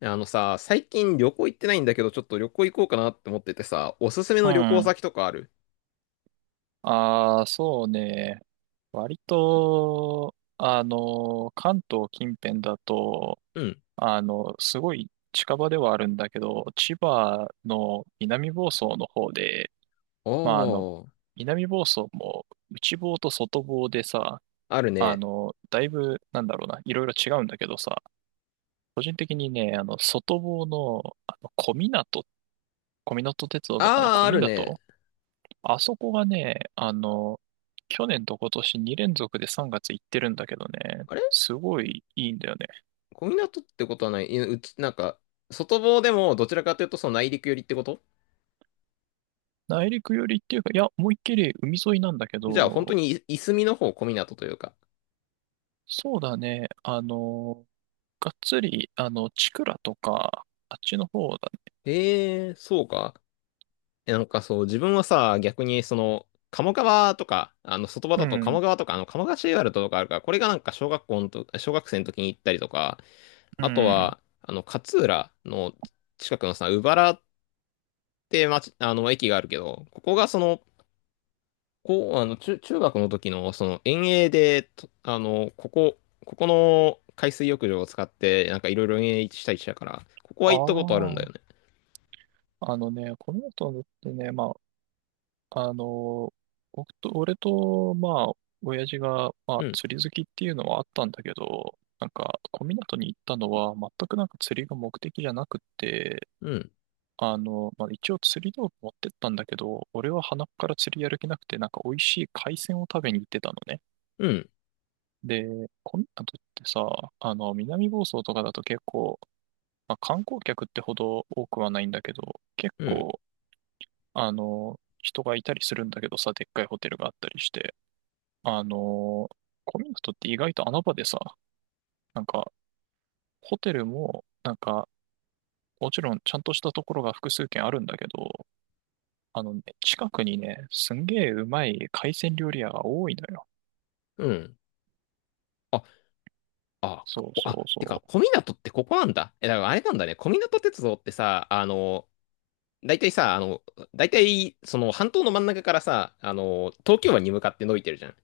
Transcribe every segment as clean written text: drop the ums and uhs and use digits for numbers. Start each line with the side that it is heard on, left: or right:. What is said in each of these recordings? left: あのさ、最近旅行行ってないんだけど、ちょっと旅行行こうかなって思っててさ、おすすめ
right: う
left: の旅行
right: ん。
left: 先とかある？
right: ああ、そうね。割と、関東近辺だと、
left: うん。
right: すごい近場ではあるんだけど、千葉の南房総の方で、
left: お
right: まあ、
left: ー、
right: 南房総も内房と外房でさ、
left: あるね。
right: だいぶ、なんだろうな、いろいろ違うんだけどさ、個人的にね、外房の、小湊、小湊鉄道とかの
left: あー、
right: 小
left: あ
right: 湊
left: るね。
right: あそこがね、去年と今年2連続で3月行ってるんだけどね、
left: あれ、
right: すごいいいんだよね。
left: 小湊ってことはない？いや、うち、なんか、外房でもどちらかというとその内陸寄りってこと？
right: 内陸寄りっていうか、いや、思いっきり海沿いなんだけ
left: じゃあ本当
right: ど、
left: にいすみの方、小湊というか。
right: そうだね、がっつり、チクラとか、あっちの方だね。
left: へー、そうか。なんかそう、自分はさ、逆にその、鴨川とか、外場
right: う
left: だと
right: ん、
left: 鴨川とか、鴨川シーワールドとかあるから、これがなんか小学生の時に行ったりとか、
right: う
left: あと
right: ん。
left: は、勝浦の近くのさ、鵜原って町、駅があるけど、ここがその、こう、中学の時の、その、遠泳で、とここの海水浴場を使って、なんかいろいろ遠泳したりしたから、ここは
right: あ
left: 行ったことあるんだ
right: あ、
left: よね。
right: あのね、この後ってね、まあ、あの、俺と、まあ、親父が、まあ、
left: うん、
right: 釣り好きっていうのはあったんだけど、なんか、小湊に行ったのは、全くなんか釣りが目的じゃなくって、
left: うん、
right: まあ、一応釣り道具持ってったんだけど、俺は鼻から釣りやる気なくて、なんか美味しい海鮮を食べに行ってたのね。
left: うん、
right: で、小湊ってさ、南房総とかだと結構、まあ、観光客ってほど多くはないんだけど、結
left: うん、
right: 構、人がいたりするんだけどさ、でっかいホテルがあったりして。あのーコミットって意外と穴場でさ、なんか、ホテルも、なんか、もちろんちゃんとしたところが複数軒あるんだけど、あのね、近くにね、すんげえうまい海鮮料理屋が多いのよ。
left: うん。あ、あ、
right: そ
left: こ
right: う
left: こ、
right: そ
left: あ、
right: う
left: てか、
right: そ
left: 小湊ってここなんだ。え、だからあれなんだね。小湊鉄道ってさ、大体さ、あの、大体、その半島の真ん中からさ、東京湾に向かって伸びてるじゃん。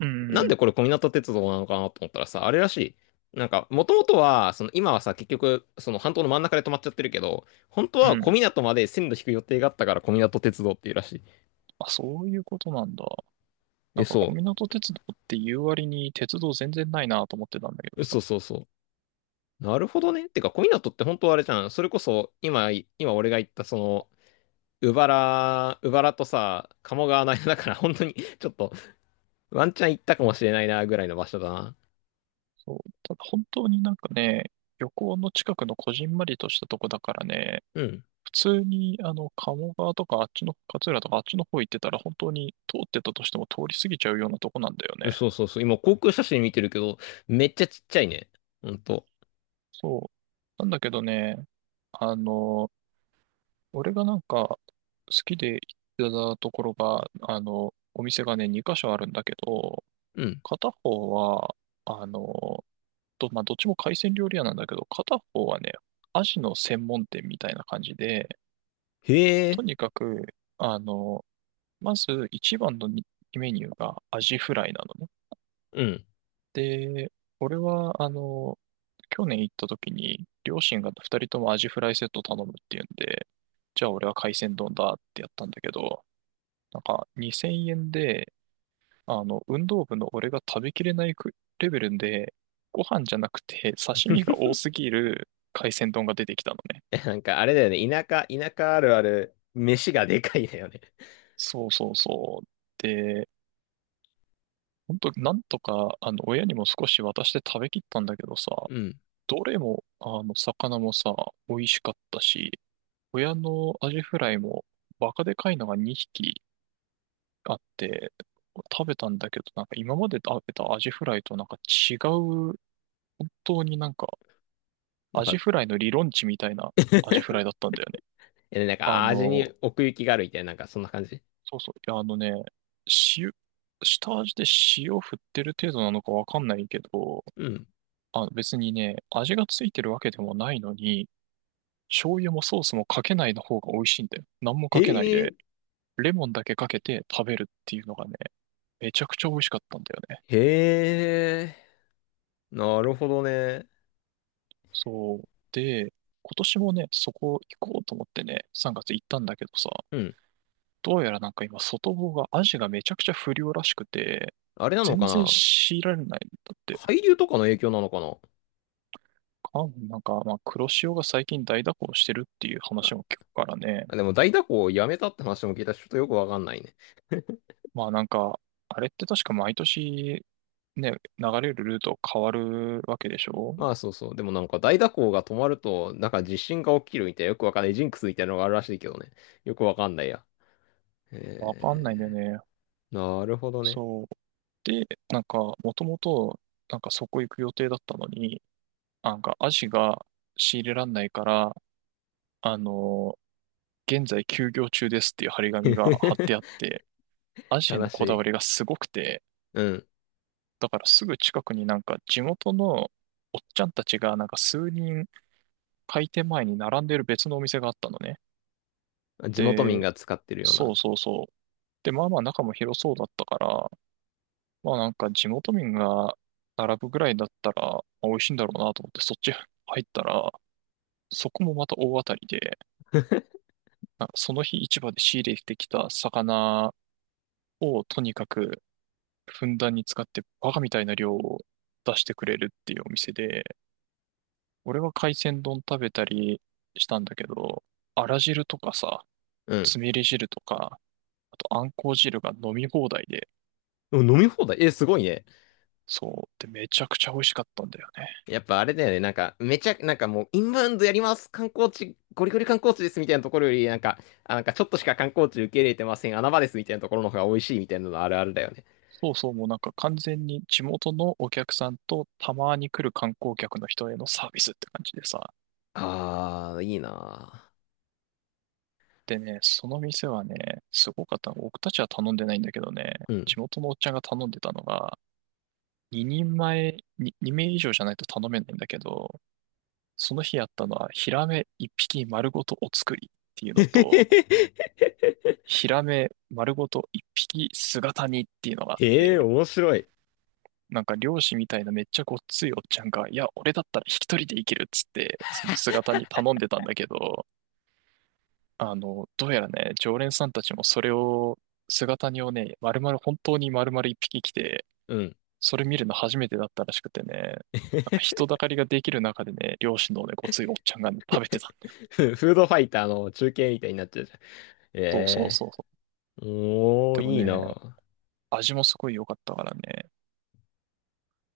right: う。うん、
left: なん
right: うん。
left: でこれ小湊鉄道なのかなと思ったらさ、あれらしい。なんか、もともとは、その今はさ、結局、その半島の真ん中で止まっちゃってるけど、本当
right: う
left: は
right: ん、
left: 小湊まで線路引く予定があったから小湊鉄道っていうらしい。
right: あ、そういうことなんだ。な
left: え、
right: んか、小
left: そ
right: 湊鉄道って言う割に鉄道全然ないなと思ってたんだけど
left: う。
right: さ。
left: そうそうそう。なるほどね。てか、小湊って本当はあれじゃん。それこそ、今俺が言ったその、うばら原、うばらとさ、鴨川の間だから、本当に、ちょっと、ワンチャン行ったかもしれないな、ぐらいの場所だな。
right: そう。ただ本当になんかね、漁港の近くのこじんまりとしたとこだからね、
left: うん。
right: 普通に、鴨川とか、あっちの、勝浦とか、あっちの方行ってたら、本当に通ってたとしても通り過ぎちゃうようなとこなんだよ
left: うん、
right: ね。
left: そうそうそう。今、航空写真見てるけど、めっちゃちっちゃいね。ほんと。
right: そう。なんだけどね、あの、俺がなんか、好きで行ってたところが、お店がね、2箇所あるんだけど、
left: うん。
right: 片方は、あの、まあ、どっちも海鮮料理屋なんだけど、片方はね、アジの専門店みたいな感じで、
left: へえ。
right: とにかく、あの、まず一番のにメニューがアジフライなのね。
left: うん。
right: で、俺は、去年行った時に、両親が二人ともアジフライセット頼むっていうんで、じゃあ俺は海鮮丼だってやったんだけど、なんか2000円で、運動部の俺が食べきれないくレベルで、ご飯じゃなくて刺身が多すぎる海鮮丼が出てきたのね。
left: え、なんか、あれだよね。田舎あるある、飯がでかいだよね。
right: そうそうそう。で、本当なんとか、親にも少し渡して食べきったんだけどさ、
left: うん。
right: どれも、魚もさ、美味しかったし、親のアジフライもバカでかいのが2匹あって、食べたんだけど、なんか今まで食べたアジフライとなんか違う、本当になんか
left: なん
right: アジ
left: か
right: フライの理論値みたいな アジフライだったんだよね。
left: なん
right: あ
left: か、味
right: の、
left: に奥行きがあるみたいな、なんか、そんな感じ。
right: そうそう、いやあのね、塩、下味で塩振ってる程度なのかわかんないけど、
left: うん。
right: あ、別にね、味がついてるわけでもないのに、醤油もソースもかけないの方が美味しいんだよ。何もかけない
left: へえ。
right: で、レモンだけかけて食べるっていうのがね、めちゃくちゃ美味しかったんだよね。
left: へえ。なるほどね。
right: そう。で、今年もね、そこ行こうと思ってね、3月行ったんだけどさ、
left: うん。
right: どうやらなんか今、外房が、アジがめちゃくちゃ不良らしくて、
left: あれなの
right: 全
left: か
right: 然
left: な。
right: 強られないんだって。
left: 海流とかの影響なのかな？
right: かなんか、まあ、黒潮が最近大蛇行してるっていう話も聞くからね。
left: あ、でも大蛇行をやめたって話も聞いたし、ちょっとよくわかんないね。
right: まあなんか、あれって確か毎年ね、流れるルート変わるわけでしょ？
left: まあ、そうそう。でもなんか大蛇行が止まると、なんか地震が起きるみたいな、よくわかんないジンクスみたいなのがあるらしいけどね。よくわかんないや。
right: わかんないんだよ
left: え
right: ね。
left: なるほどね。
right: そう。で、なんか、もともと、なんかそこ行く予定だったのに、あ、なんか、アジが仕入れらんないから、あの現在休業中ですっていう張り紙が貼ってあっ て、アジへ
left: 悲
right: の
left: し
right: こだわ
left: い。
right: りがすごくて、
left: うん。
right: だからすぐ近くになんか地元のおっちゃんたちがなんか数人開店前に並んでる別のお店があったのね。
left: 地元民
right: で、
left: が使ってるよう
right: そ
left: な。
right: うそうそう。で、まあまあ中も広そうだったから、まあなんか地元民が並ぶぐらいだったら、まあ美味しいんだろうなと思ってそっち入ったら、そこもまた大当たりで、あ、その日市場で仕入れてきた魚をとにかくふんだんに使ってバカみたいな量を出してくれるっていうお店で、俺は海鮮丼食べたりしたんだけど、あら汁とかさ、
left: うん。
right: つみれ汁とか、あとあんこう汁が飲み放題で、
left: でも飲み放題、え、すごいね。
right: そう、でめちゃくちゃ美味しかったんだよね。
left: やっぱあれだよね。なんか、めちゃ、なんかもう、インバウンドやります。観光地、ゴリゴリ観光地ですみたいなところより、なんか、あ、なんかちょっとしか観光地受け入れてません。穴場ですみたいなところの方が美味しいみたいなのあるあるだよね。
right: そうそう、もうなんか完全に地元のお客さんとたまに来る観光客の人へのサービスって感じでさ、
left: あー、いいな
right: でね、その店はね、すごかった。僕たちは頼んでないんだけどね、
left: ー。うん。
right: 地元のおっちゃんが頼んでたのが、2人前、に2名以上じゃないと頼めないんだけど、その日やったのは、ヒラメ1匹丸ごとお作りっていうのと、ヒラメ丸ごと1匹姿煮っていうのがあっ
left: へえ、
right: て、
left: 面白い。
right: なんか漁師みたいなめっちゃごっついおっちゃんが、いや、俺だったら引き取りでいけるっつって、その姿煮頼んでたんだけど、どうやらね、常連さんたちもそれを、姿煮をね、丸々、本当に丸々一匹来て、
left: うん。
right: それ見るの初めてだったらしくてね、なんか 人だかりができる中でね、漁師のね、ごついおっちゃんがね、食べてたんだ。
left: フードファイターの中継みたいになっちゃうじゃん。え
right: そうそう
left: え、
right: そうそう。
left: お
right: で
left: ー、
right: も
left: いい
right: ね、
left: な。
right: 味もすごい良かったからね、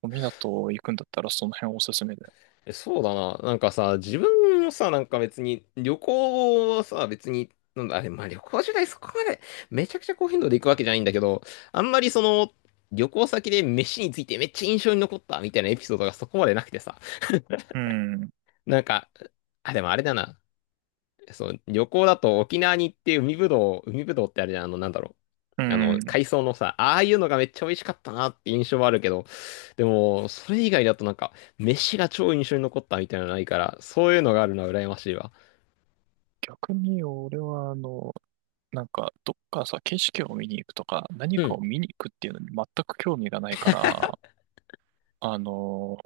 right: お港行くんだったらその辺おすすめだよ。
left: え、そうだな。なんかさ、自分もさ、なんか別に、旅行はさ、別に、なんだ、あれ、まあ旅行時代そこまで、めちゃくちゃ高頻度で行くわけじゃないんだけど、あんまりその、旅行先で飯についてめっちゃ印象に残ったみたいなエピソードがそこまでなくてさ、
right: うん、
left: なんか、あ、でもあれだな。そう、旅行だと沖縄に行って海ぶどう、海ぶどうってあれじゃん、なんだろ
right: う
left: う。
right: ん。
left: 海藻のさ、ああいうのがめっちゃ美味しかったなって印象はあるけど、でも、それ以外だとなんか、飯が超印象に残ったみたいなのないから、そういうのがあるのは羨ましいわ。
right: 逆に俺はなんか、どっかさ、景色を見に行くとか、何
left: う
right: か
left: ん。
right: を見に行くっていうのに全く興味がないから、あの、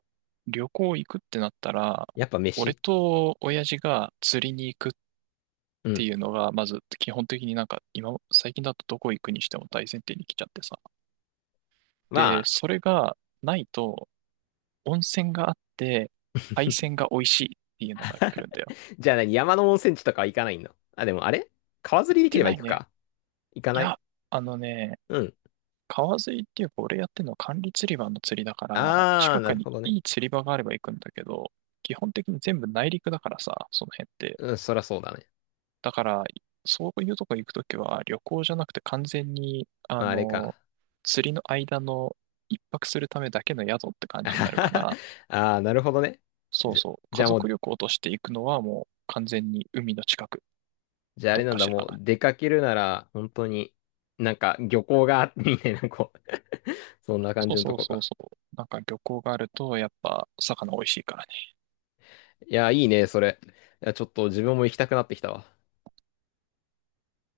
right: 旅行行くってなったら、
left: やっぱ
right: 俺
left: 飯。
right: と親父が釣りに行くっ
left: う
right: て
left: ん。
right: いうのが、まず基本的になんか今、最近だとどこ行くにしても大前提に来ちゃってさ。
left: ま
right: で、
left: あ、
right: それがないと、温泉があって、海鮮が美味しいっていうのが来るんだよ。
left: じゃあ何山の温泉地とかは行かないの？あ、でもあれ、川
right: 行
left: 釣
right: っ
left: りでき
right: て
left: れば
right: ない
left: 行く
right: ね。
left: か。行か
right: い
left: ない。
right: や、あのね、
left: うん。
right: 川釣りっていうか俺やってるのは管理釣り場の釣りだから、
left: あ
right: 近
left: ー、な
right: く
left: る
right: に
left: ほどね。
right: いい釣り場があれば行くんだけど、基本的に全部内陸だからさ、その辺って。
left: うん、そらそうだね。
right: だから、そういうとこ行くときは、旅行じゃなくて完全に、
left: まあ、あれか。
right: 釣りの間の一泊するためだけの宿って感
left: あ
right: じに
left: は
right: なる
left: は
right: か
left: は
right: ら、
left: あー、なるほどね。
right: そう
left: じゃ、
right: そう、
left: じ
right: 家
left: ゃあも
right: 族
left: う
right: 旅行として行くのはもう完全に海の近く、
left: じゃああ
right: ど
left: れ
right: っ
left: なん
right: か
left: だ、
right: し
left: もう
right: ら。
left: 出かけるなら、本当に、なんか漁港が、みたいな、こう そんな感
right: そう
left: じのと
right: そう
left: こ
right: そう
left: か。
right: そう。なんか漁港があると、やっぱ魚美味しいからね。
left: いや、いいね、それ。いや、ちょっと自分も行きたくなってきたわ。